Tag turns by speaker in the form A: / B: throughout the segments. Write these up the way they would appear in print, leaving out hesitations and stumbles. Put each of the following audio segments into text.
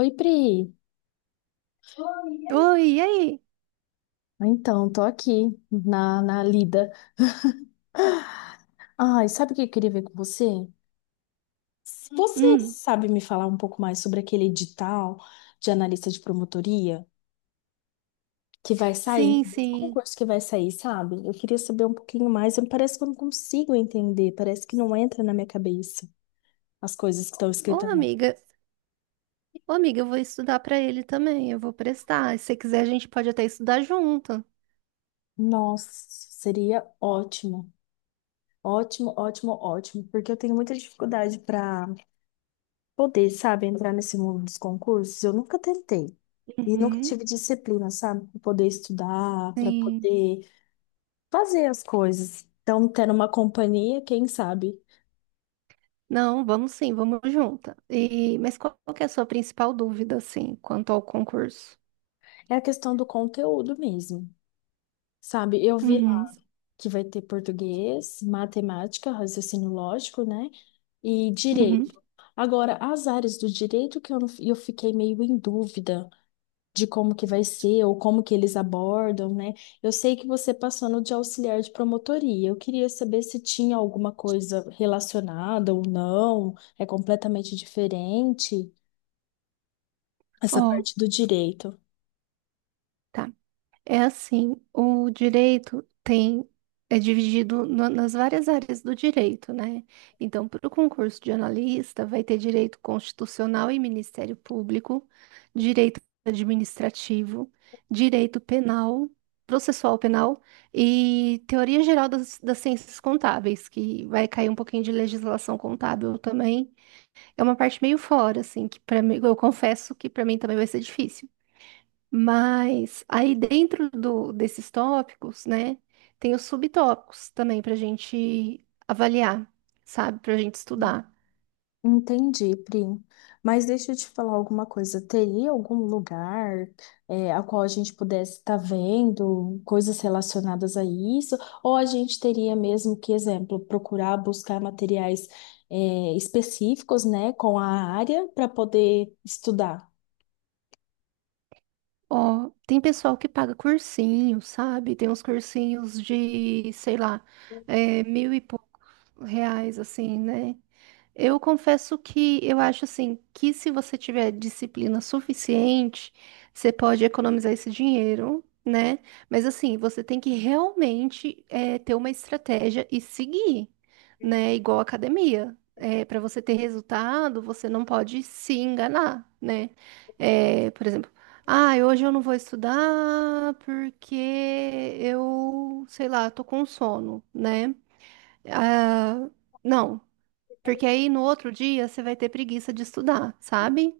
A: Oi, Pri. Oi.
B: Oi, e aí?
A: Então, tô aqui na lida. Ai, sabe o que eu queria ver com você? Se você
B: Hum,
A: sabe me falar um pouco mais sobre aquele edital de analista de promotoria que vai sair,
B: sim,
A: esse
B: sim.
A: concurso que vai sair, sabe? Eu queria saber um pouquinho mais, parece que eu não consigo entender, parece que não entra na minha cabeça as coisas que estão
B: Ô,
A: escritas lá.
B: amiga, ô, amiga, eu vou estudar pra ele também, eu vou prestar. Se você quiser, a gente pode até estudar junto.
A: Nossa, seria ótimo. Ótimo, ótimo, ótimo, porque eu tenho muita dificuldade para poder, sabe, entrar nesse mundo dos concursos, eu nunca tentei. E nunca
B: Uhum,
A: tive disciplina, sabe, para poder estudar, para
B: sim.
A: poder fazer as coisas. Então, tendo uma companhia, quem sabe?
B: Não, vamos sim, vamos junta. E, mas qual que é a sua principal dúvida, assim, quanto ao concurso?
A: É a questão do conteúdo mesmo, sabe? Eu vi
B: Uhum,
A: lá que vai ter português, matemática, raciocínio lógico, né? E
B: uhum.
A: direito. Agora, as áreas do direito que eu, não- eu fiquei meio em dúvida de como que vai ser ou como que eles abordam, né? Eu sei que você passou no de auxiliar de promotoria. Eu queria saber se tinha alguma coisa relacionada ou não. É completamente diferente essa
B: Ó,
A: parte do direito.
B: tá. É assim, o direito tem é dividido nas várias áreas do direito, né? Então, para o concurso de analista, vai ter direito constitucional e Ministério Público, direito administrativo, direito penal, processual penal e teoria geral das ciências contábeis, que vai cair um pouquinho de legislação contábil também. É uma parte meio fora, assim, que para mim, eu confesso que para mim também vai ser difícil. Mas aí dentro desses tópicos, né, tem os subtópicos também para a gente avaliar, sabe, para a gente estudar.
A: Entendi, Pri. Mas deixa eu te falar alguma coisa. Teria algum lugar, a qual a gente pudesse estar vendo coisas relacionadas a isso? Ou a gente teria mesmo que, exemplo, procurar buscar materiais, específicos, né, com a área para poder estudar?
B: Ó, tem pessoal que paga cursinho, sabe? Tem uns cursinhos de, sei lá, é, mil e poucos reais, assim, né? Eu confesso que eu acho assim que se você tiver disciplina suficiente, você pode economizar esse dinheiro, né? Mas assim, você tem que realmente ter uma estratégia e seguir, né? Igual a academia. Para você ter resultado, você não pode se enganar, né? Por exemplo, ah, hoje eu não vou estudar porque eu, sei lá, tô com sono, né? Ah, não. Porque aí no outro dia você vai ter preguiça de estudar, sabe?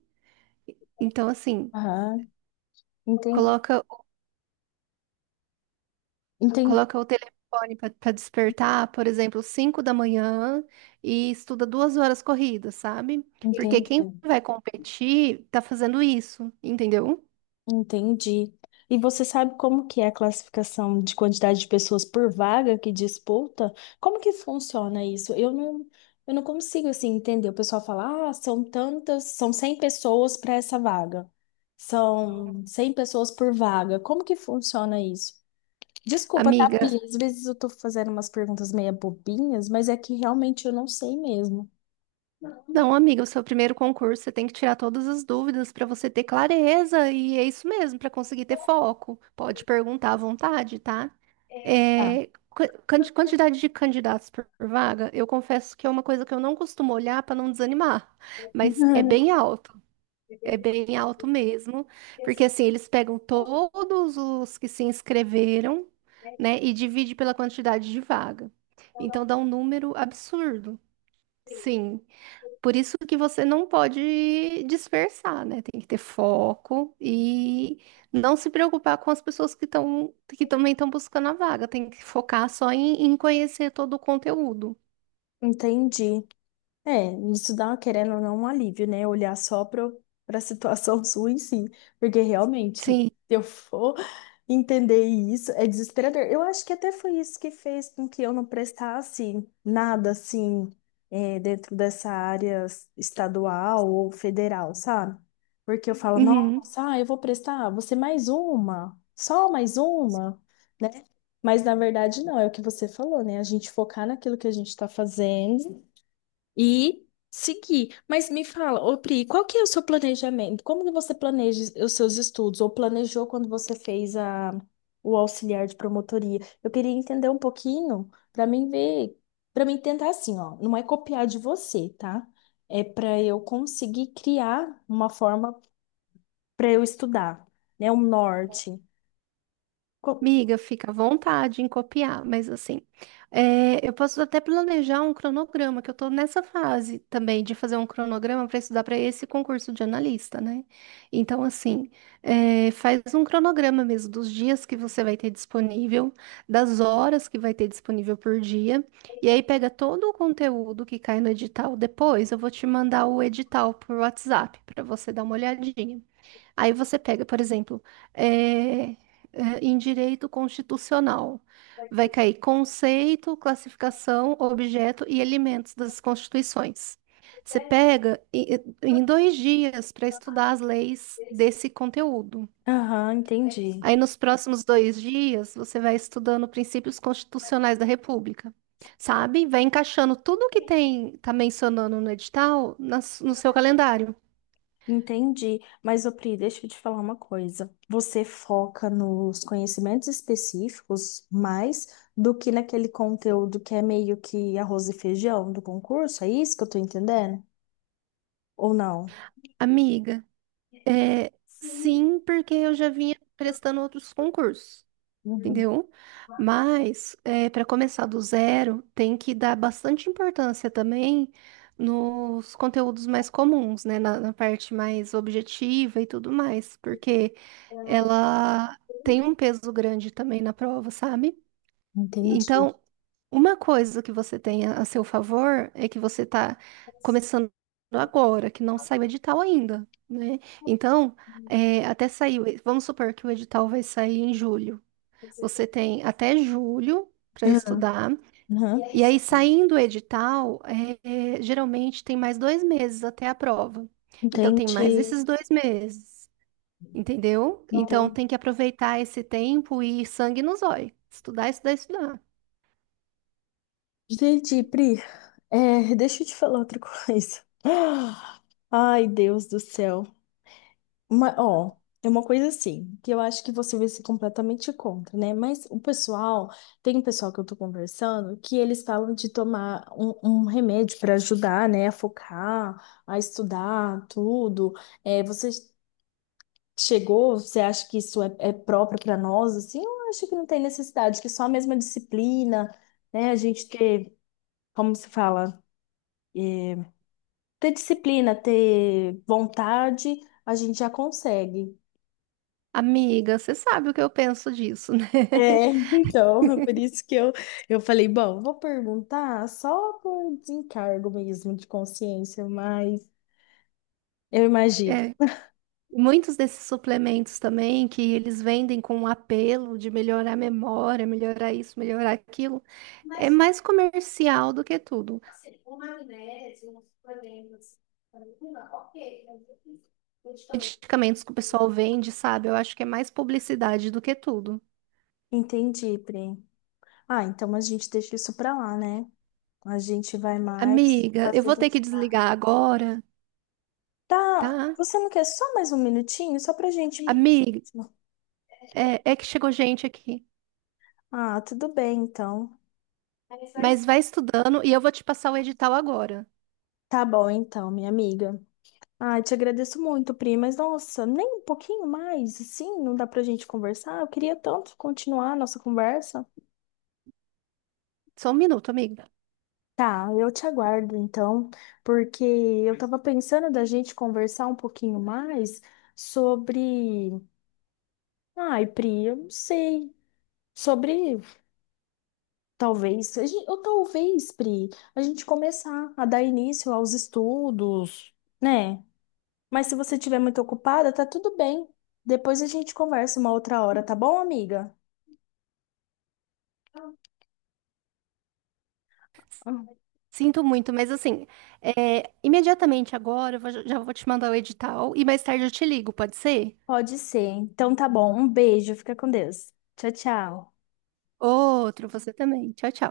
B: Então, assim,
A: Aham, enten-
B: coloca,
A: enten-
B: coloca o telefone para despertar, por exemplo, 5 da manhã e estuda 2 horas corridas, sabe? Porque quem
A: entendo.
B: vai competir tá fazendo isso, entendeu?
A: Entendi. E você sabe como que é a classificação de quantidade de pessoas por vaga que disputa? Como que funciona isso? Eu não consigo assim entender. O pessoal fala, ah, são tantas, são cem pessoas para essa vaga. São 100 pessoas por vaga. Como que funciona isso? Desculpa, tá, Pri?
B: Amiga,
A: Às vezes eu tô fazendo umas perguntas meio bobinhas, mas é que realmente eu não sei mesmo.
B: não, amiga, o seu primeiro concurso, você tem que tirar todas as dúvidas para você ter clareza, e é isso mesmo, para conseguir ter foco. Pode perguntar à vontade, tá?
A: Tá.
B: É, quantidade de candidatos por vaga, eu confesso que é uma coisa que eu não costumo olhar para não desanimar, mas é bem alto mesmo, porque assim, eles pegam todos os que se inscreveram, né, e divide pela quantidade de vaga. Então dá um número absurdo. Sim. Por isso que você não pode dispersar, né? Tem que ter foco e não se preocupar com as pessoas que também estão buscando a vaga. Tem que focar só em conhecer todo o conteúdo.
A: Entendi. É, isso dá, querendo ou não, um alívio, né? Olhar só para a situação sua em si. Porque realmente, se
B: Sim.
A: eu for entender isso, é desesperador. Eu acho que até foi isso que fez com que eu não prestasse nada assim, é, dentro dessa área estadual ou federal, sabe? Porque eu falo,
B: Uhum.
A: nossa, ah, eu vou prestar, vou ser mais uma, só mais uma, né? Mas na verdade, não, é o que você falou, né? A gente focar naquilo que a gente está fazendo e seguir. Mas me fala, ô Pri, qual que é o seu planejamento? Como que você planeja os seus estudos? Ou planejou quando você fez o auxiliar de promotoria? Eu queria entender um pouquinho para mim ver, para mim tentar assim, ó, não é copiar de você, tá? É para eu conseguir criar uma forma para eu estudar, né? Um norte. Co-
B: Miga, fica à vontade em copiar, mas assim, é, eu posso até planejar um cronograma, que eu tô nessa fase também de fazer um cronograma para estudar para esse concurso de analista, né? Então, assim, é, faz um cronograma mesmo dos dias que você vai ter disponível, das horas que vai ter disponível por dia, e aí pega todo o conteúdo que cai no edital. Depois eu vou te mandar o edital por WhatsApp para você dar uma olhadinha. Aí você pega, por exemplo, eh, em direito constitucional, vai cair conceito, classificação, objeto e elementos das constituições. Você pega em 2 dias para estudar as leis desse conteúdo.
A: Aham, entendi.
B: Aí, nos próximos 2 dias, você vai estudando princípios constitucionais da República, sabe? Vai encaixando tudo o que tem, tá mencionando no edital no seu calendário.
A: Entendi. Mas, ô Pri, deixa eu te falar uma coisa. Você foca nos conhecimentos específicos mais do que naquele conteúdo que é meio que arroz e feijão do concurso? É isso que eu tô entendendo? Ou não?
B: Amiga. É,
A: Sim.
B: sim, porque eu já vinha prestando outros concursos,
A: Uhum.
B: entendeu? Mas, para começar do zero, tem que dar bastante importância também nos conteúdos mais comuns, né? Na, na parte mais objetiva e tudo mais, porque ela tem um peso grande também na prova, sabe?
A: Entendi.
B: Então, uma coisa que você tem a seu favor é que você está começando agora, que não saiu o edital ainda, né? Então, é, até sair, o vamos supor que o edital vai sair em julho. Você tem até julho para estudar,
A: Uhum.
B: e aí saindo o edital, é, é, geralmente tem mais 2 meses até a prova. Então, tem mais
A: Entendi.
B: esses 2 meses, entendeu? Então,
A: Entendi.
B: tem que aproveitar esse tempo e sangue nos olhos, estudar, estudar, estudar.
A: Entendi, Pri. É, deixa eu te falar outra coisa. Ai, Deus do céu. Uma, ó, é uma coisa assim, que eu acho que você vai ser completamente contra, né? Mas o pessoal, tem um pessoal que eu tô conversando, que eles falam de tomar um remédio para ajudar, né, a focar, a estudar, tudo. É, você chegou, você acha que isso é próprio para nós, assim? Eu acho que não tem necessidade, que é só a mesma disciplina, né? A gente ter, como se fala, ter disciplina, ter vontade, a gente já consegue.
B: Amiga, você sabe o que eu penso disso, né?
A: É, então, por isso que eu falei, bom, vou perguntar só por desencargo mesmo de consciência, mas eu imagino.
B: É, muitos desses suplementos também que eles vendem com um apelo de melhorar a memória, melhorar isso, melhorar aquilo, é mais comercial do que tudo. Medicamentos que o pessoal vende, sabe? Eu acho que é mais publicidade do que tudo.
A: Entendi, Pri. Ah, então a gente deixa isso pra lá, né? A gente vai mais
B: Amiga, eu vou
A: fazendo.
B: ter que desligar agora,
A: Tá,
B: tá?
A: você não quer só mais um minutinho? Só pra gente.
B: Amiga, é, é que chegou gente aqui.
A: Ah, tudo bem, então.
B: Mas vai estudando e eu vou te passar o edital agora.
A: Tá bom, então, minha amiga. Ah, te agradeço muito, Pri, mas nossa, nem um pouquinho mais, assim, não dá pra gente conversar? Eu queria tanto continuar a nossa conversa.
B: Só um minuto, amiga.
A: Tá, eu te aguardo então, porque eu tava pensando da gente conversar um pouquinho mais sobre. Ai, Pri, eu não sei. Sobre. Talvez. Ou talvez, Pri, a gente começar a dar início aos estudos, né? Mas se você estiver muito ocupada, tá tudo bem. Depois a gente conversa uma outra hora, tá bom, amiga? Ah,
B: Sinto muito, mas assim, é, imediatamente agora já vou te mandar o edital e mais tarde eu te ligo, pode ser?
A: pode ser. Então tá bom. Um beijo, fica com Deus. Tchau, tchau.
B: Outro, você também. Tchau, tchau.